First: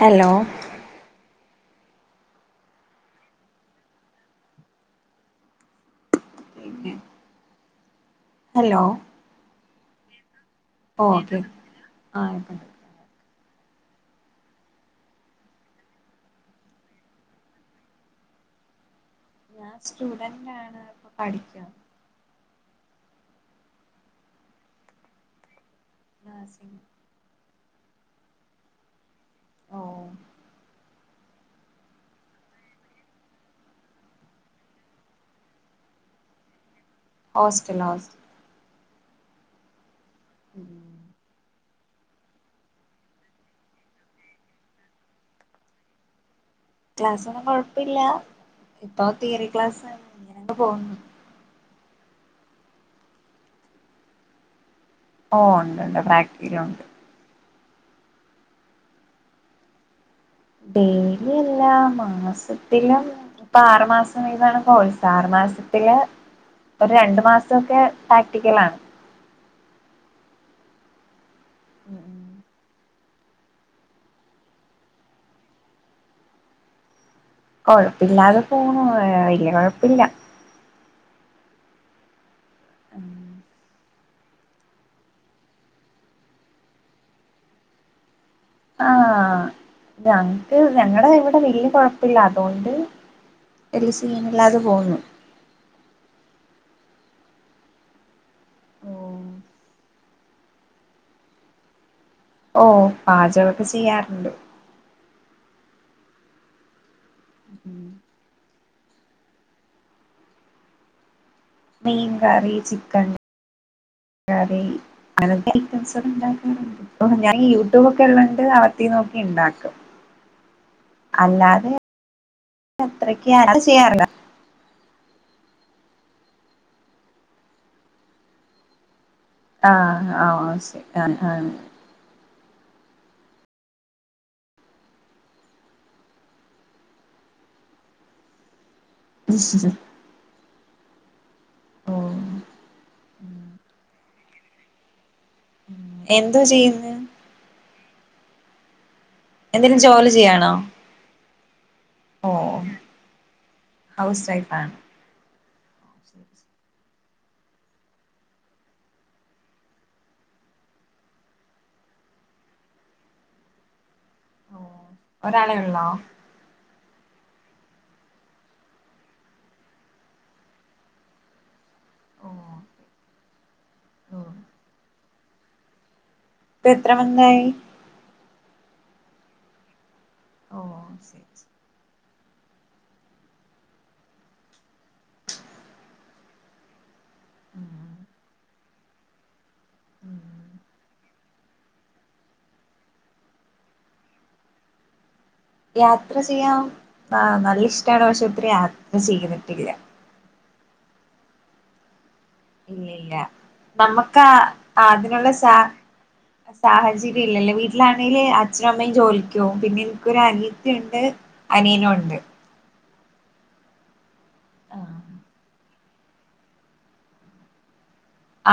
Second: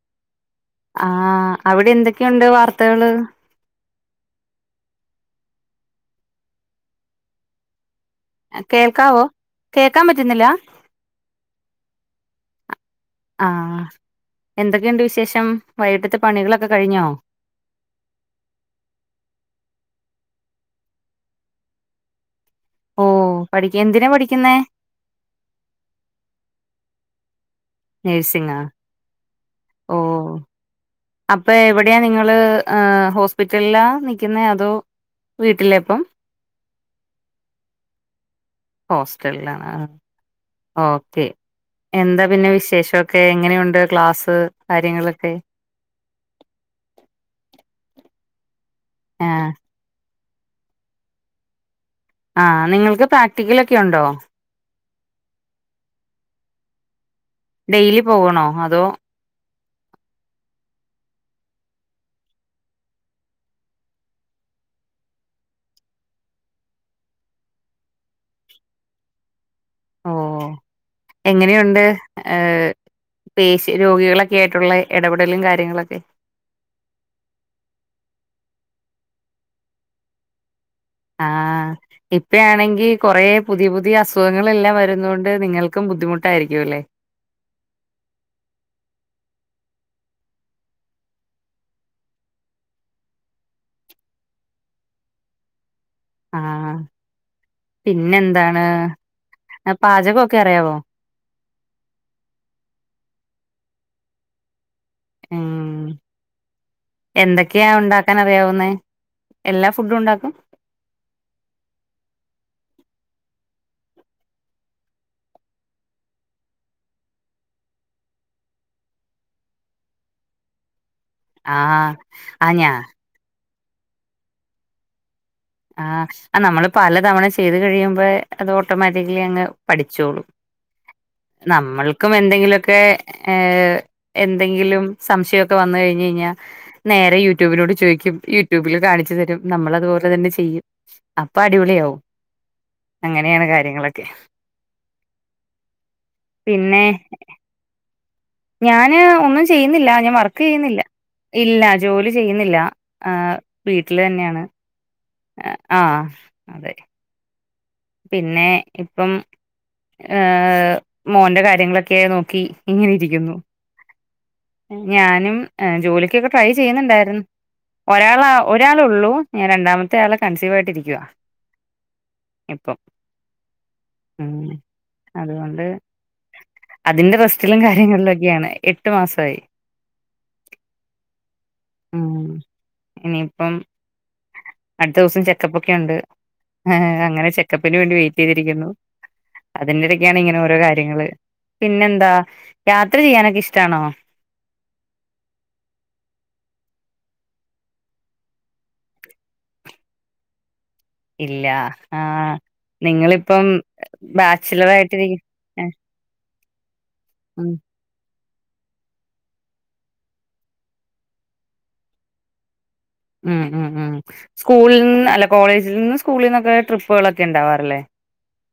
Hello? ആ അവിടെ എന്തൊക്കെയുണ്ട് വാർത്തകള്? കേൾക്കാവോ? കേ ക്കപറ്റുന്നില്ല ഓ ആയിക്ക ആ എന്തൊക്കെയുണ്ട് വിശേഷം. വൈകിട്ടത്തെ പണികളൊക്കെ കഴിഞ്ഞോ? ഞാൻ സ്റ്റുഡന്റ് ആണ്. ഇപ്പൊ പഠിക്ക. ഓ പഠിക്ക. എന്തിനാ പഠിക്കുന്നേ? നാസി നഴ്സിംങാ ഓ അപ്പൊ എവടെ നിങ്ങൾ അ് ഹോസ്പിറ്റൽലാ നിക്ക്ന്നേ അതോ വീട്ടിലേ പ്പം ഹോസ്റ്റലിലാ ഹോസ്റ്റലിലാ ഹോസ്റ്റലിലാണ് ആ. ഓക്കേ എന്താ പിന്നെ വിശേഷൊക്കെ എങ്ങനെയുണ്ട് ക്ലാസ് കാര്യങ്ങളൊക്കെ? ക്ലാസ് ഒന്നും കൊഴപ്പ ഇല്ല. ഇപ്പൊ ആഹ് തിയറി ക്ലാസാണ്. അങ്ങനങ്ങ് പോവുന്നു. ആ നിങ്ങൾക്ക് പ്രാക്റ്റിക്കൽ ഒക്കെ ഉണ്ടോ? ഓ ഉണ്ട് ഉണ്ട്. പ്രാക്ടിക്കലൊണ്ട്. ഡെയിലി പോകണോ അതോ. ഡെയിലി അല്ല. മാസത്തിലും ഇപ്പൊ ആറു മാസം ഇതാണ് കോഴ്സ് ആറു മാസത്തില് ഒരു രണ്ടു മാസം ഒക്കെ പ്രാക്റ്റിക്കൽ ആണ്. ഓ എങ്ങനെയുണ്ട്? ഏഹ് പേഷി രോഗികളൊക്കെ ആയിട്ടുള്ള ഇടപെടലും കാര്യങ്ങളൊക്കെ. കൊഴപ്പില്ലാതെ പോണു. ഏ വലിയ കൊഴപ്പില്ല. ആഹ്... ഇ പ്പഴാണെങ്കിൽ കുറേ ഉം പുതിയ പുതിയ അസു സുഖങ്ങളെല്ലാം വരുന്നത് കൊണ്ട് നിങ്ങൾക്കും ബുദ്ധിമുട്ടായിരിക്കും അല്ലേ. ആഹ്.. ഞങ്ങക്ക് ഞങ്ങടെ ഇവിടെ വല്യ കൊഴപ്പില്ല. അതുകൊണ്ട് വല്ല്യ സീനില്ലാതെ പോവുന്നു. ആഹ്.. പിന്നെ എന്താ ഏഹ്. പാചകൊ ക്കെ അറിയാവോ? ഓ പാചകമൊക്കെ ചെയ്യാറുണ്ട്. എം എന്തൊക്കെയാ ഉണ്ടാക്കാൻ അറിയാവുന്നെ? എല്ലാ ഫുഡും ഉണ്ടാക്കും മീൻ കറി ചിക്കൻ കറി അങ്ങതെ എറ്റെം സൊക്കെ ഇണ്ടാക്കാറുണ്ട് ഇപ്പൊ ഞാൻ യൂട്യൂബ് ഒക്കെ ഉള്ളണ്ട് അവത്തി നോക്കി ഇണ്ടാക്കും അല്ലാതെ ആഹ് ആ ഞാ അത്രക്ക് അല്ലാതെ ചെയ്യാറില്ല ആഹ നമ്മള് പല തവണ ചെയ്ത് കഴിയുമ്പോ അത് ഓട്ടോമാറ്റി- ക്കിലിഅങ് ആഹ് പഠിച്ചോളും ആഹ് ശരി ആഹ് ആഹ് നമ്മൾക്കും എന്തെങ്കിലും- ക്കെ എന്തെങ്കിലും സംശയൊക്കെ വന്ന കഴിഞ്ഞഴിഞ്ഞാൽ നേരെ യൂട്യൂബിനോട് ചോദിക്കും യൂട്യൂബിൽ കാണിച്ചു തരും നമ്മളതുപോലെ തന്നെ ചെ ചെയ്യുംഅപ്പൊ അടിപൊളിയ ആാവും ഓഹ് അങ്ങനെയാണ് കാര്യങ്ങളൊക്കെ എന്തോ ചെയ്യുന്ന് ഞാൻ ന് ഒന്നും എന്തേലും ചെയ്യുന്നില്ല ജോലി ഞാൻ ചെയ്യാണോ വർക്കയ്യിന്നില്ല. ഇല്ലാ ജോലി ചെയ്യുന്നില്ല ഓഹ് ആ വീട്ടില് ഹൗസ് തന്നെയാണ് വൈഫാണ് ആഹ അതെ [unintelligible] പിന്നെ ഇപ്പം ഏർ മോറെ കാര്യങ്ങളൊക്കെ നോക്കി ഇങ്ങനെ ഇരിക്കുന്നു ഓ ഞാനും ഒരാളെ ഉള്ളോ ജോലിക്കക്ക്ൊക്കെ ട്രൈ ചെയ്യുന്നുണ്ടായിരുന്നു ഒരാൾ ഒരാള ഉള്ളൂ ഞാൻ രണ്ടാമത്തെ ആളെ കൺസീവ ആയിട്ട്ിരിക്കുക ഓ ഇപ്പൊ ഓ ഉം അതുകൊണ്ട് ഇപ്പ എത്ര അതിന്റെ മന്തായി വസ്റ്റിലും കാര്യങ്ങളിലും ഒക്കെയാണ് എട്ട് മാസം സ ഓ ശരിരി ഉ ഇനിപ്പം അടുത്ത ദിവസം ചെക്കപ്പൊക്കെ ഉണ്ട് അങ്ങെ ഉം ചെക്കപ്പന് വേണ്ട വെയിറ്റ് ചെയ്തിരിക്കുന്നു അതിന്റെ ഇടയ്ക്കാണ് ഉം ഇങ്ങനെ ഓരോ കാര്യങ്ങള് പിന്നെന്താ യാത്ര ചെയ്യാനൊക്കെ ഇഷ്ടാണോ യാത്ര ചെയ്യൻ നല്ല ഇഷ്ടമാണ് പക്ഷെ ഒത്തിരി യാത്ര ചെയ്യുന്നിട്ടില്ല ഇല്ല ആഹ് ഇല്ലില്ല നമ്മുക്ക ബാച്ചിലർ ആയിട്ടിരിക്ക അതിനുള്ള സാ ഏഹ്. സാഹജ ഉം ശരില്ലേ വീട്ടിലാണേല് അ അച്ഛനും അമ്മയും ജോലിക്കവും പിന്നെ എനിക്കൊരു അനീത്തിണ്ട് അനിയ നുണ്ട് ഉം ഉം ഉം സ്കൂളിൽ ആഹ് നിന്ന് അല്ല കോളേജിൽ നിന്ന് സ്കൂളിന്നൊക്കെ ട്രിപ്പുകളൊക്കെ ഉണ്ടാവാറില്ലേ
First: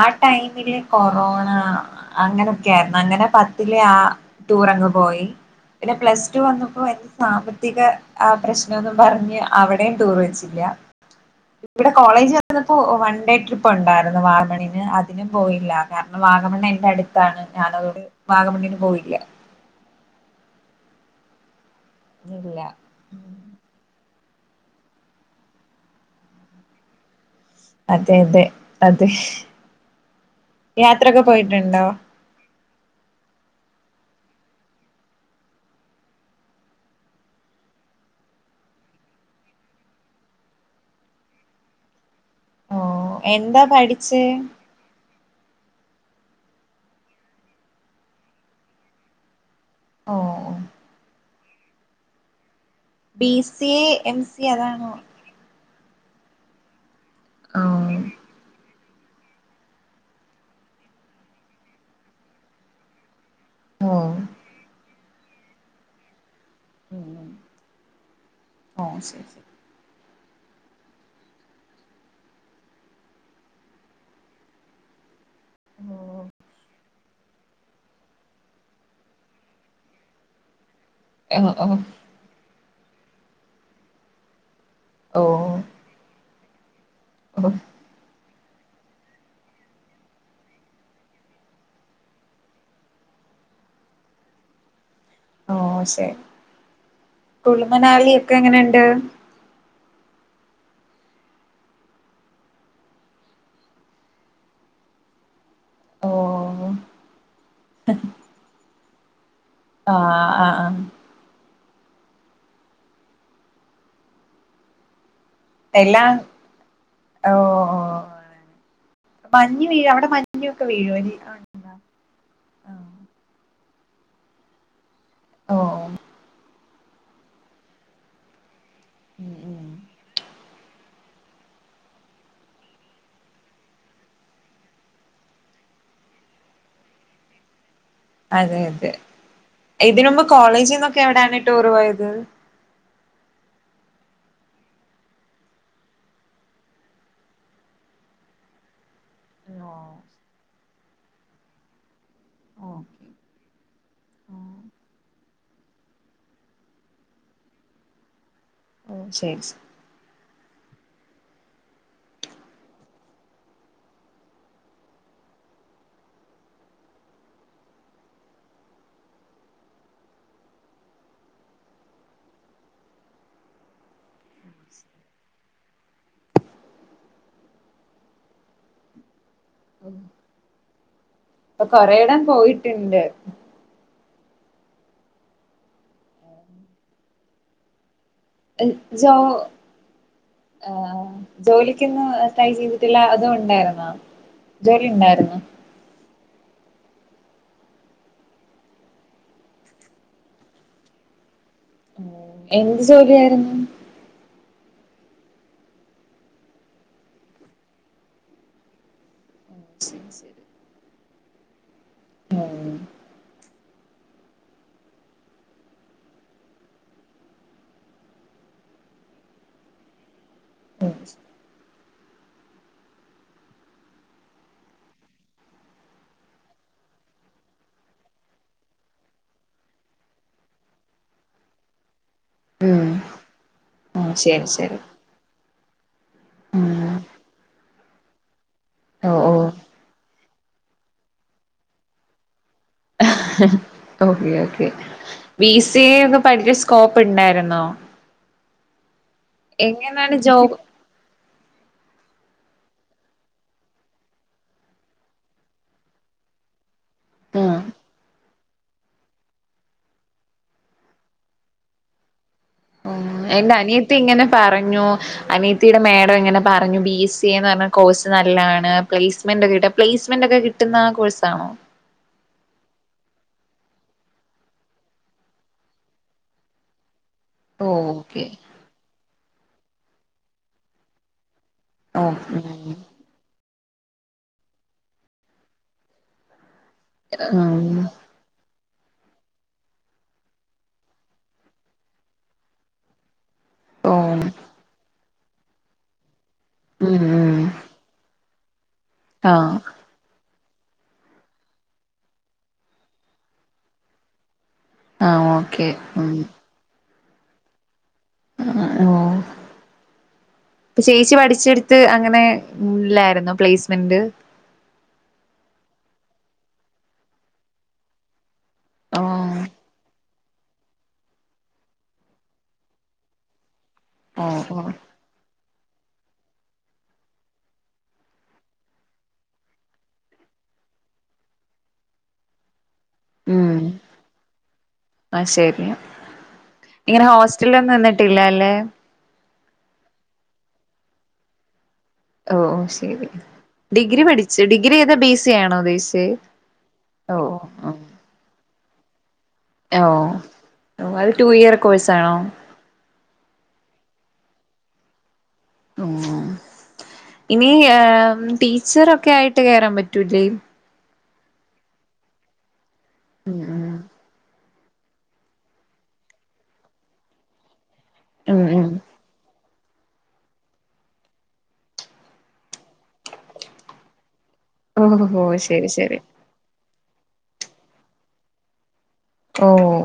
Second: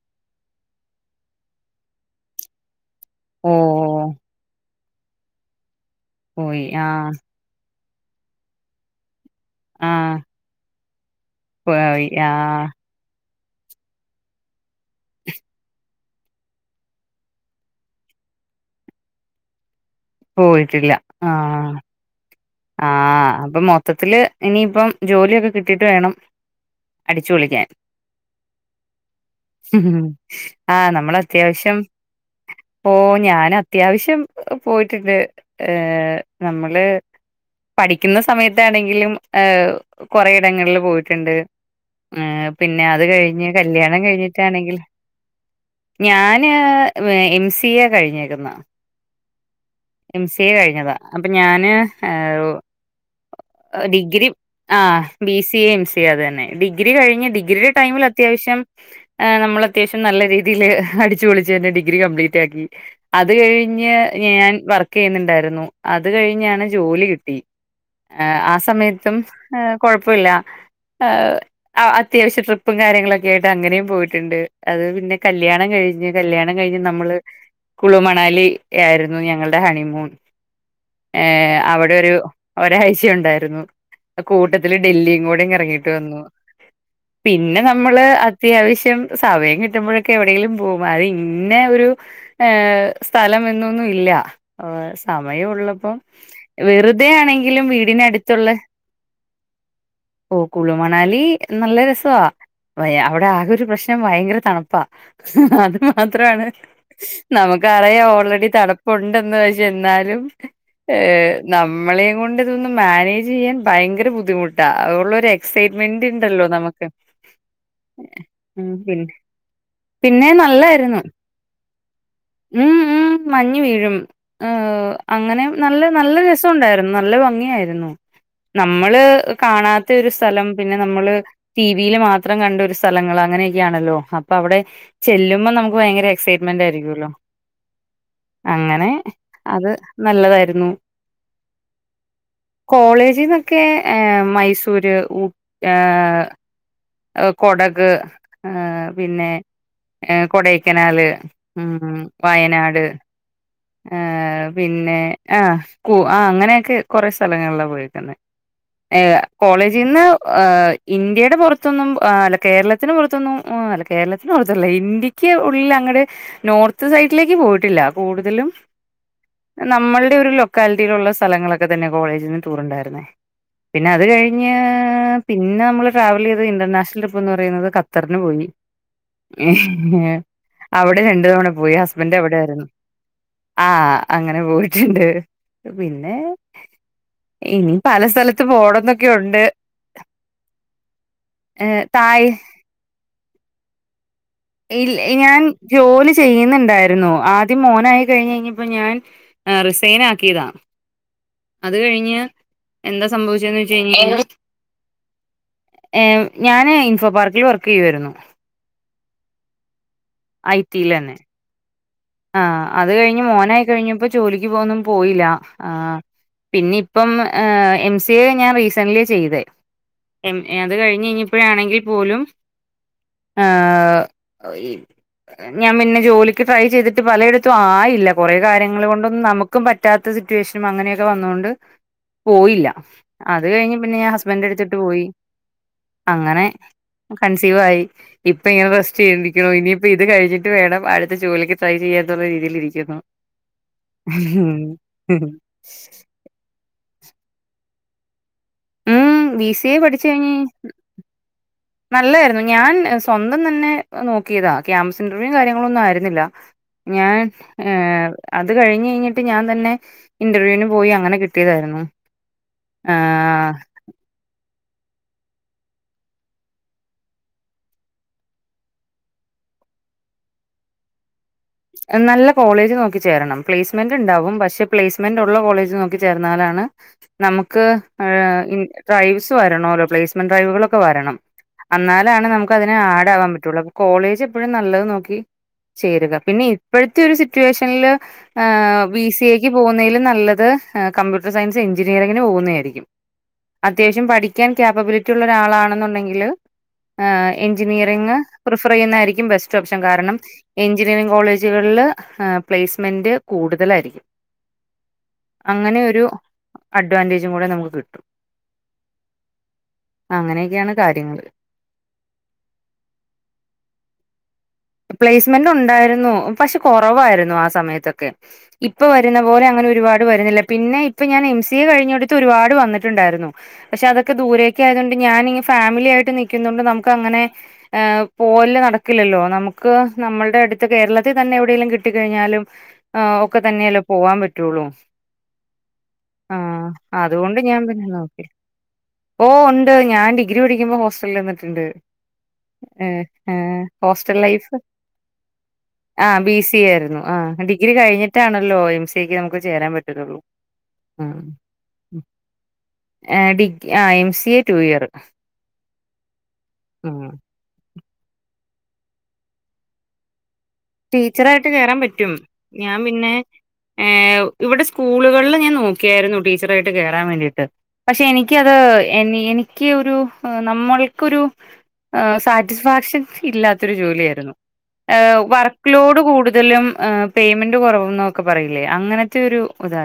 ആ ടൈമില് കൊറോണ അങ്ങനൊക്കെ ആയിരുന്നു അങ്ങനെ ഓ പത്തിലെ ആ ടൂറങ്ങ് പോയി പിന്നെ പ്ലസ് ടു പോയി വന്നപ്പോൾ ആ എന്റെ സാമ്പത്തിക ആ പ്രശ്നൊന്നും പറഞ്ഞ് അവടെയും ആഹ് ടൂറ് വെച്ചില്യ ഇവിടെ പോയി കോളേജ് ആഹ് വന്നപ്പോ വൺ ഡേ ട്രിപ്പൊണ്ടായിര്ന്ന് വാഗമൺ അതിനും പോയില്ല. കാരണം വാഗമണ്ണ് എന്റെ അടുത്താണ് ഞാനതോണ്ട് വാഗമണ്ണിന് പോയില്ല. പോയിട്ടില്ല ആഹ് ഇല്ല ആഹ് അപ്പൊ മൊത്തത്തില് ഇനിയിപ്പം ജോലിയൊക്കെ കിട്ടീട്ട് വേണം അടി മറ്റേത് മറ്റെഹ് യാത്രെക്കെ പോയിട്ട്ണ്ടോ ഓഹ് ഞാൻ അത്യാവശ്യം പോയിട്ടിണ്ട് ഏഹ് നമ്മള് പഠിക്ക്ന്ന സമയത്താണെങ്കിലും ഏഹ് കൊറെ ഇടങ്ങൾല് പോയിട്ട്ണ്ട് ഏഹ് ഓ പിന്നെ അത് കെഴിഞ്ഞ് എന്താ കല്യാണം പഠിച്ചേ കെഴിഞ്ഞിട്ടാണെങ്കിൽ ഞാന് ഉം എ എം സി എ കഴിഞ്ഞേക്ക്ന്ന് ഓ എം സി എ കഴിഞ്ഞതാ. അപ്പൊ ഞാന് ഏഹ് B C A M degree C അതാണോ ആഹ് ബി സി എയും ചെയ്യത് തന്നെ ഡിഗ്രി ഡ്രിഗ്രി കഴിഞ്ഞ് ഓ ഡിഗ്രിടെ ടൈമ് ല് അത്യാവിശ്യം ആഹ് നമ്മള് അത്യാവശ്യം നല്ല രീതിയില് ഹടിച്ചുപൊളിച്ച് തന്നെ ഡിഗ്രി കംപ്ലീറ്റാക്കി അത് കെഴിഞ്ഞ് ഓ ഞാൻ ക്ക് ചെയ്യുന്നുണ്ടാരുന്നു അത് കഴിഞ് ഞാണ് ജോലി ഉം കിട്ടി ആഹ് ആ ഉം ഓ സമയതും ശരി ശരി ഏഹ് കൊഴപ്പ പ്പ്ല്ല ആഹ് അത്യാവശ്യ ട്രിപ്പും കാര്യങ്ങളക്കെ ആയിട്ട് അങ്ങനേം പോയിട്ടുണ്ട് അത് പിന്നെ കല്യാണം കഴിഞ്ഞ് ഓ കല്യാണം കഴിഞ്ഞ് നമ്മള് കുളുമണാലി ആരുന്നു ഞങ്ങള് ടെ ഹണിമൂൺ ഏഹ് ഓ അവിടൊരു ഒരാഴ്ച ഓണ്ടാരുന്നു കൂട്ടത്തി ഇതില് ഡെല്ലിം ഓ കൂടെ കറങ്ങിട്ട് വന്നു ഓ പിന്നെ നമ്മള് അക് അത്യാവശ്യം സമയം കിട്ടുമ്പോഴൊക്കെ എവിടെങ്കിലും പോകും അത് ഇന്നെ ഒരു ഏഹ് സ്ഥലം എന്നൊന്നും ഇല്ല അവേസ് ഓ സമയൊള്ളപ്പം ശരി വെറുതെ ആണെങ്കിലും കുളുമണാലി ഒക്കെ വീടിനടുത്തുള്ള എങ്ങനെയുണ്ട് ഓഹ് കുളുമണാലി നല്ല രസവാ അവിടെ ആകെ ഒരു പ്രശ്നം ഭയങ്കര തണുപ്പാ അത് ഓ മാത്രമാണ് നമക്ക്റിയാം ഓൾറെഡി തണ്പ്പ ഉണ്ട് എന്ന എന്നാലും ആഹ് ആഹ് ആഹ് ഏഹ് നമ്മളേം കൊണ്ട് ഇതൊന്ന് മാനേജ് ചെയ്യാൻ ഭയങ്കര ബുദ്ധിമുട്ടാ അതുള്ളോരെ എല്ലാം സയ്മെന്റ്ണ്ടല്ലോ നമക്ക് ഓ ഓ എഹ് ഉം പിന്നെ മഞ്ഞ് വീഴ അവിടെ പിന്നെ മഞ്ഞൊക്കെ വീഴോ നല്ലാരുന്നു ഇനി ഉണ്ടോ? മ് മ് മഞ്ഞ് വീഴ് മ് ആഹ് അങ്ങനെ ഓ നല്ല നല്ല രസം ഉണ്ടാരുന്നു നല്ല ഭംഗിയായിരുന്നു നമ്മള് ഉം ഉം കാണാത്ത ഒരു സ്ഥലം പിന്നെ നമ്മള് ടിവിയില് മാത്രം കണ്ട ഒരു സ്ഥലങ്ങൾ അങ്ങനെയൊക്കെയാണല്ലോ അപ്പൊ അവിടെ ചെല്ലുമ്പോ നമുക്ക് ഭയങ്കര എക്സൈറ്റ്മെന്റ് ആയിരിക്കുമല്ലോ അതെ അങ്ങനെ അതെ അത് ഇതിനുമ്പ് നല്ലതായിരുന്നു കോളേജിന്നൊക്കെ എവിടാണ് ടൂറ് പോയത് ഇതിന്നൊക്കെ ഏഹ് മൈസൂര് ഊട്ട് ഏഹ് കൊടക് ഏഹ് പിന്നെ ഓ ഏഹ് കൊടെ കനാല് ഉം ഓ വയനാട് ഏഹ് പിന്നെ ആഹ് കു ആഹ് അങ്ങനെക്കെ കൊറെ സ്ഥലങ്ങളിലാ പോയെക്കുന്നെ ഏ ഓ ശരി ശരി കോളേജിന്ന് ആ ഇന്ത്യയുടെ പുറത്തൊന്നും അല്ല കേരളത്തിന് പുറത്തൊന്നും അല്ല കേരളത്തിന് പുറത്തല്ല ഇന്ത്യക്ക് ഉള്ളിൽ അങ്ങടെ നോർത്ത് സൈഡിലേക്ക് പോയിട്ടില്ല. കൂടുതലും നമ്മളുടെ ഒരു ലൊക്കാലിറ്റിയിലുള്ള സ്ഥലങ്ങളൊക്കെ തന്നെ കോളേജിൽ നിന്ന് ടൂർ ഉണ്ടായിരുന്നേ. പിന്നെ അത് കഴിഞ്ഞ് പിന്നെ നമ്മള് ട്രാവൽ ചെയ്തത് ഇന്റർനാഷണൽ ട്രിപ്പ് എന്ന് പറയുന്നത് ഖത്തറിന് പോയി. [unintelligible] അവിടെ ര അപ്പൊ കൊറെയിടംപോയിട്ടുണ്ട്. ആ അങ്ങനെ പോയിട്ടുണ്ട്. പിന്നെ ഇനി പല സ്ഥലത്ത് ജോ പോണംന്നൊക്കെ ഉണ്ട് ആ ഏഹ് ജോലിക്കൊന്നും തായ് ട്രൈ ചെയ്തിട്ടില്ല. അതോ ഒണ്ടായിരുന്നോ? ഇല ഞാൻ ജോലി ചെയ ചെയ്യുന്നുണ്ടായിരുന്നു. ആദ്യം മോനായി കഴിഞ്ഞ കഴിഞ്ഞപ്പോ ഞാൻ റിസൈൻ ആക്കിയതാ. അത് കഴിഞ്ഞ് ഉം എന്ത് എന്താ ജോലിയായിരുന്നു സംഭവിച്ചെന്ന് വെച്ച് ഉം കഴിഞ്ഞല് ഏ ഞാന് ഇൻഫോപാർക്കിൽ വർക്ക് ചെയ്യുവായിരുന്നു. ശരി ശരി ഐ റ്റി യില് തന്നെ. ആ ഉം അത് കഴിഞ്ഞ് മോനായി. കഴിഞ്ഞപ്പോ ജോലിക്ക് പോകൊന്നും പോയില്ല. ആ പിന്നെ ഇപ്പം എം. സി. എ. ഞാൻ റീസന്റ്ലി ചെയ്ത് അത് ഉം കഴിഞ്ഞഞ് കഴിഞ്ഞപ്പോഴാണെങ്കിൽ പോലുംആ ഞാൻ പിന്നെ ജോലിക്ക് ട്രൈ ചെയ്തിട്ട് പലയിടത്തും ആയില്ല കുറെ കാര്യങ്ങൾ കൊണ്ടൊന്നും നമുക്കും പറ്റാത്ത സിറ്റുവേഷനും അങ്ങനെയൊക്കെ വന്നൊണ്ട് പോയില്ല ഉം അത് കഴിഞ്ഞ് പിന്നെ ഞാൻ ഉം ശരി ഹസ്ബൻഡിന്റെഅടുത്തോട്ട് ശരി പോയി. അങ്ങനെ ഉം കൺസീവായി ഇ പ്പ ഇങ്ങനെ റസ്റ്റ് ഓ ഓ ചെയ്യേണ്ടരിക്കണോ ഇനി പ്പ ഇത് കഴിഞ്ഞിട്ട് വേണം അടുത്ത ജോലിക് ട്രൈചെയ്യാ ന്നുള്ള രീതില് ഇരിക്കുന്നു okay okay B C A ഒന്ന് [unintelligible] പ്പണ്ടായിരുന്നോ ഉം ബി സി എ പഠിച്ച് കഴിഞ് ജോബ് നല്ലായിരുന്നു ഞാൻ സ്വന്തം തന്നെ നോക്കിയതാ ക്യാമ്പസ് ഇന്റർവ്യൂ കാര്യങ്ങളൊന്നും ആയിരുന്നില്ല ഞാൻ ഉം ഏ അത് കഴിഞ് കഴിഞ്ഞിട്ട് ഞാൻ തന്നെ ഇന്റർവ്യൂന് പോയി അങ്ങനെ കിട്ടിയതായിരുന്നു എന്റെ ആഹ് അനിയത്തി ഇങ്ങനെ പറ ഞ്ഞു അനിയത്തിയുടെ മേഡം ഇങ്ങനെ പറഞ്ഞു ബി സി എ എന്ന കോഴ്സ് നല്ലാണ് പ്ലേസ്മെന്റോക്കെ കിട്ടും പ്ലേസ്മെന്റ് ഒക്കെ കിട്ടുന്ന കോഴ്സ് ആണോ? നല്ല കോളേജ് നോക്കി ചേരണം പ്ലേസ്മെന്റ് ഉണ്ടാവും പക്ഷെ പ്ലേസ്മെന്റ് ഉള്ള കോളേജ് നോക്കി ചേർന്നാലാണ് നമുക്ക് ഹേ ഓക്കെ ഡ്രൈവ് വരണോല്ലോ പ്ലേസ്മെന്റ് ഡ്രെവുകളൊക്കെ വരണം ഓ അന്നാലാണ് നമുക്ക് ഉം അതിന് ആഡ് ആവാൻ പറ്റൊളളു കോളേജ് എപ്പോഴും നല്ലത് നോക്കി ചേരാ പിന്നെയ് ഇപ്പോഴത്തെ ഒരു സിറ്റുവേഷൻല് ഹേ ബി സി ഏക്ക് പോകുന്നതിലും നല്ലത് കമ്പ്യൂട്ടർ സയൻസ് എഞ്ചിനീയറിങ്ങിന് പോകുന്നയിരിക്കും ഓ അത്യാവശ്യം ഉം പഠിക്കാൻ [unintelligible] റ്റുള്ള ഒരാളാണെന്നുണ്ടെങ്കില് ആ ഉം എൻജ്നിയറിങ് പറയുന്നായിരിക്കും ബെസ്റ്റ് ആഹ് ഓപ്ഷൻ കാരണം [unintelligible] എഞ്ജിനറിംഗ് കോളേജുകള്ള് പ്ലേസ്മെന്റ് കൂടുതലായിരിക്കും ആ ഓക്കെ ഉം കണ്ടീഷ കൂടെ നമുക്ക് കിട്ടും അഹാ ഓ അങ്ങനെയൊക്കെയാണ് ചേച്ചി കാര്യങ്ങള് പഠിച്ചെടുത്ത് അങ്ങനെല്ലായിരുന്നോ പ്ലേസ്മെന്റ് പ്ലേസ്മെന്റ് ഉണ്ടായിരുന്നു പക്ഷെ കുറവായിരുന്നു ആ സമയത്തൊക്കെ ഇപ്പൊ ഓ വരുന്ന പോലെ അങ്ങനെ ഒരുപാട് വരുന്നില്ല പിന്നെ ഇപ്പൊ ഞാൻ എം സി എ കഴിഞ്ഞടുത്ത് ഒരു പാട് വന്നിട്ടുണ്ടായിരുന്നു പക്ഷെ അതൊ ക്കെ ഓ ദൂരേക്ക് ഓ ആയതുകൊണ്ട് ഞാന് ഫാമിലി ആയിട്ട് നിക്കുന്നൊണ്ട് നമുക്ക് അങ്ങനെ ഹ് പോരല് നടക്കില്ലല്ലോ നമു ക്ക് നമ്മൾടെ അടുത്ത് കേരളത്തിൽ തന്നെ എവിടെങ്കിലും കിട്ടിക്കഴിഞ്ഞാലും ഹ് ഒക്കെ ഉം തന്നെയല്ലോ പോകാൻ പറ്റുള്ളൂ ആഹ് ശരി ആ ഇങ്ങനെ അതുകൊണ്ട് ഞാൻ ഹോസ്റ്റലിലൊന്നും പിന്നെ നിന്നിട്ടില്ല നോക്കി അല്ലേ ഓ ഉണ്ട് ഞാൻ ഡി ഡിഗ്രി പഠിക്കുമ്പോ ഓസ്റ്റലിൽ നിന്നട്ടുണ്ട് ഒ ഓ ശരി ഡിഗ്രി പഠിച്ചു ഡിഗ ആ ബി സി എ ആയിരുന്നു ആ ഓ ഡിഗ്രി ഓ കഴിഞ്ഞിട്ടാണല്ലോ. ഓ എം സി എ ക്ക് ഇപ്പൊ ചേരാൻ ഓ പറ്റിയതൊള്ളൂ ഓ ഉം അത് ടു ഇയർ കോഴ്സാണോ ഏ ഡിക് ഏ സി എ ടു ഇയർ. ആ ഇനി ഏ ഉം ടീച്ചറൊക്കെ ആയിട്ട് കേറാൻ പറ്റൂ ലെ. ടീച്ചറായിട്ട് കേറാൻ പറ്റും. ഞാൻ പിന്നെ ഉം ഏഹ ഇവിടെ സ്കൂളുകളിൽ ഞാൻ നോക്കിയായിരുന്നു ടീച്ചറായിട്ട് കേയറാൻ വേണ്ടിയിട്ട്. പക്ഷെ ഉം എനിക്കത് ഉം എനി എനി ഇക്ക് ഒരു നമ്മൾക്കൊരു സാറ്റിസ്ഫാക്ഷൻ ഇല്ലാത്തൊരു ജോലിയായിരുന്നു. ഓ ഹൊ ഏഹ് ഓ ശരി. വർക്ക് ശരി ലോഡ് കൂടുതലും. ആഹ് പേയ്മെന്റ് കുറവുന്നൊക്കെ പറയുല്ലേ അങ്ങനെ ത്തൊരു ഓ ഇത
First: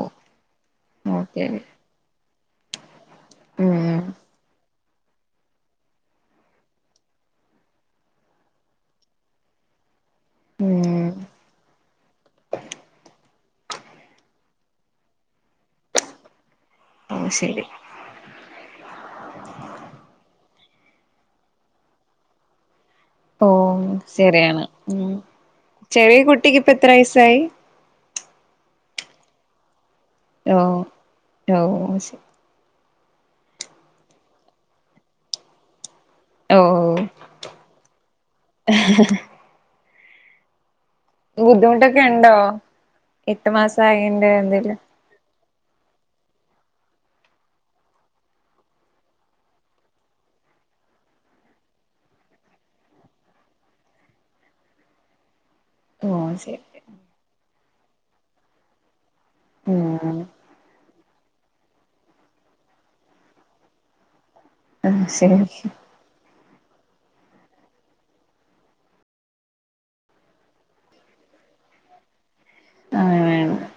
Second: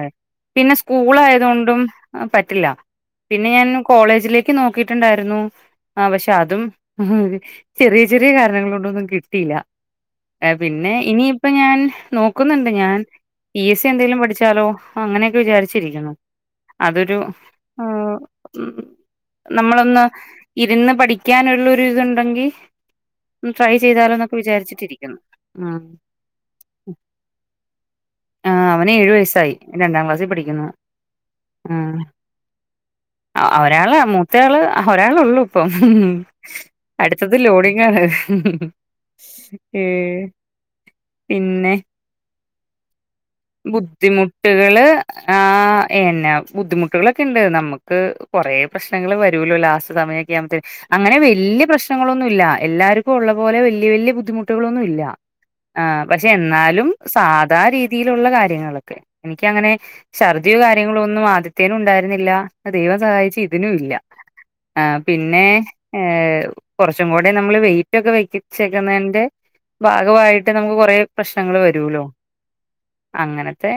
പിന്നെ സ്കൂൾ ഓക്കെ ആയതൊണ്ടും. ആഹ് പറ്റില്ല. പിന്നെ ഞാൻ ഉം കോളേജിലേക്ക് നോക്ക് ക്കീട്ടണ്ടാരുന്നു ആഹ് പക്ഷെ അതും ചെറിയ ചെറിയ കാരണങ്ങളോണ്ടൊന്നും കിട്ടീല്ല പിന്നെ ഉം ഇനിയിപ്പ ഞാൻ നോക്കുന്നൊണ്ട് ഞാൻ പി എസ് സി എന്തേലും പഠിച്ചാലോ അങ്ങനെ. വിചാരിച്ചിരിക്കുണു അതൊരു ഓ ശരി നമ്മളൊന്ന് ഇരന്ന് പഠിക്കാനൊള്ളൊരു ഇതൊണ്ടെങ്കി ഓ ട്രൈ ചെയ്താലോന്നൊക്കെ ശരിയാണ് ഉം വിചാരിച്ചിട്ടിരിക്കുന്നു. ഉം ചെറിയ കുട്ടിക്ക് ഇപ്പ എത്രെസ്സായി ആഹ് അവന് ഏഴുവയസ്സായി. രണ്ടാം ക്ലാസ്സിപഠിക്കുന്നു ഉം. ഓ ശരി ഒരാള് മൂത്തയാള് ഒരാളൊള്ളു ഇപ്പൊ ഓ അടുത്തത് ലോഡിങ്ങാണ് ഏഹ് പിന്നെ ബുദ്ധിമുട്ടൊക്കെ ഇണ്ടോ എട്ടു മാസം ആയേറ്റെ എന്തേലു ബുദ്ധിമുട്ടുകള് ആഹ് എന്നാ ബുദ്ധിമുട്ടുകളൊക്കെണ്ട് നമ്മക്ക് കൊറേ പ്രശ്നങ്ങള് വരൂല്ലോ ലാസ്റ്റ് സമയൊക്കെ ആവുമ്പത്തേന് അങ്ങനെ വല്യ പ്രശ്നങ്ങളൊന്നുല്ല എല്ലാര്ക്കും ഒള്ള പോലെ വല്യ വല്യ ബുദ്ധിമുട്ടുകളൊന്നും ഇല്ല ആഹ് ഓ പക്ഷെ ശരി എന്നാലും സാധാ രീതി- രീതിലൊള്ള കാര്യങ്ങളൊക്കെ എനിക്കങ്ങനെ ഉം ശർദ്ദിയോ കാര്യങ്ങളോ ഒന്നും ആ- അദ്യത്തേനും ഉണ്ടാരുന്നില്ല ദൈവം സഹായിച്ച് ഇതിനും ഇല്ല ആഹ് ശരി പിന്നെ ഏഹ് കൊറച്ചും കൂടെ നമ്മള് വെയിറ്റ് ഒക്കെ വെക്കിച്ചേക്കുന്നേന്റെ ഭാഗവായിട്ട് നമുക്ക് കുറെേ പ്രശ്നങ്ങൾ വരൂല്ലൊ ആ അങ്ങനത്തെ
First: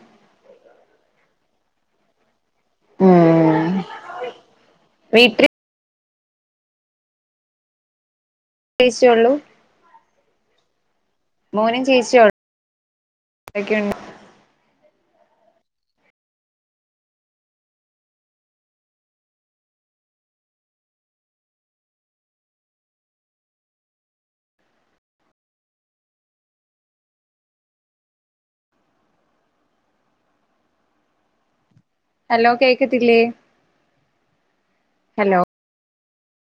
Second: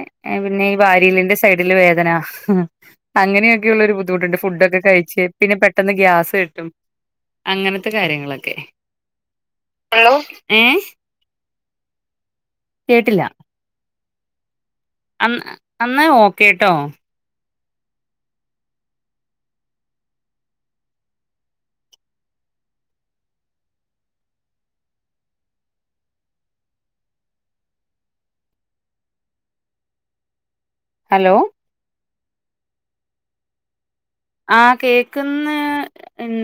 പിന്നെ വാരിയലിന്റെ സൈഡില് വേദന ഉം ഉം അങ്ങനെയൊക്കെയുള്ള ഒരുബുദ്ധിമുട്ടൊണ്ട് ഫുഡൊക്കെ കഴിച്ച് വീട്ടിൽ പിന്നെ പെട്ടെന്ന് ഗ്യാസ് കെട്ടും അങ്ങനത്തെ കാര്യങ്ങളൊക്കെ- ക്കെ അറിയിച്ചോളൂ ഹലോ ഏഹ് മോനും ചേച്ചിയേള്ളോ ആഹ് അന്ന അന്ന ഓക്കെട്ടോ ഹലോ ഹലോ കേക്കത്തില്ലേ ആ ഹലോ കേക്ക്ന്ന് എന്ത്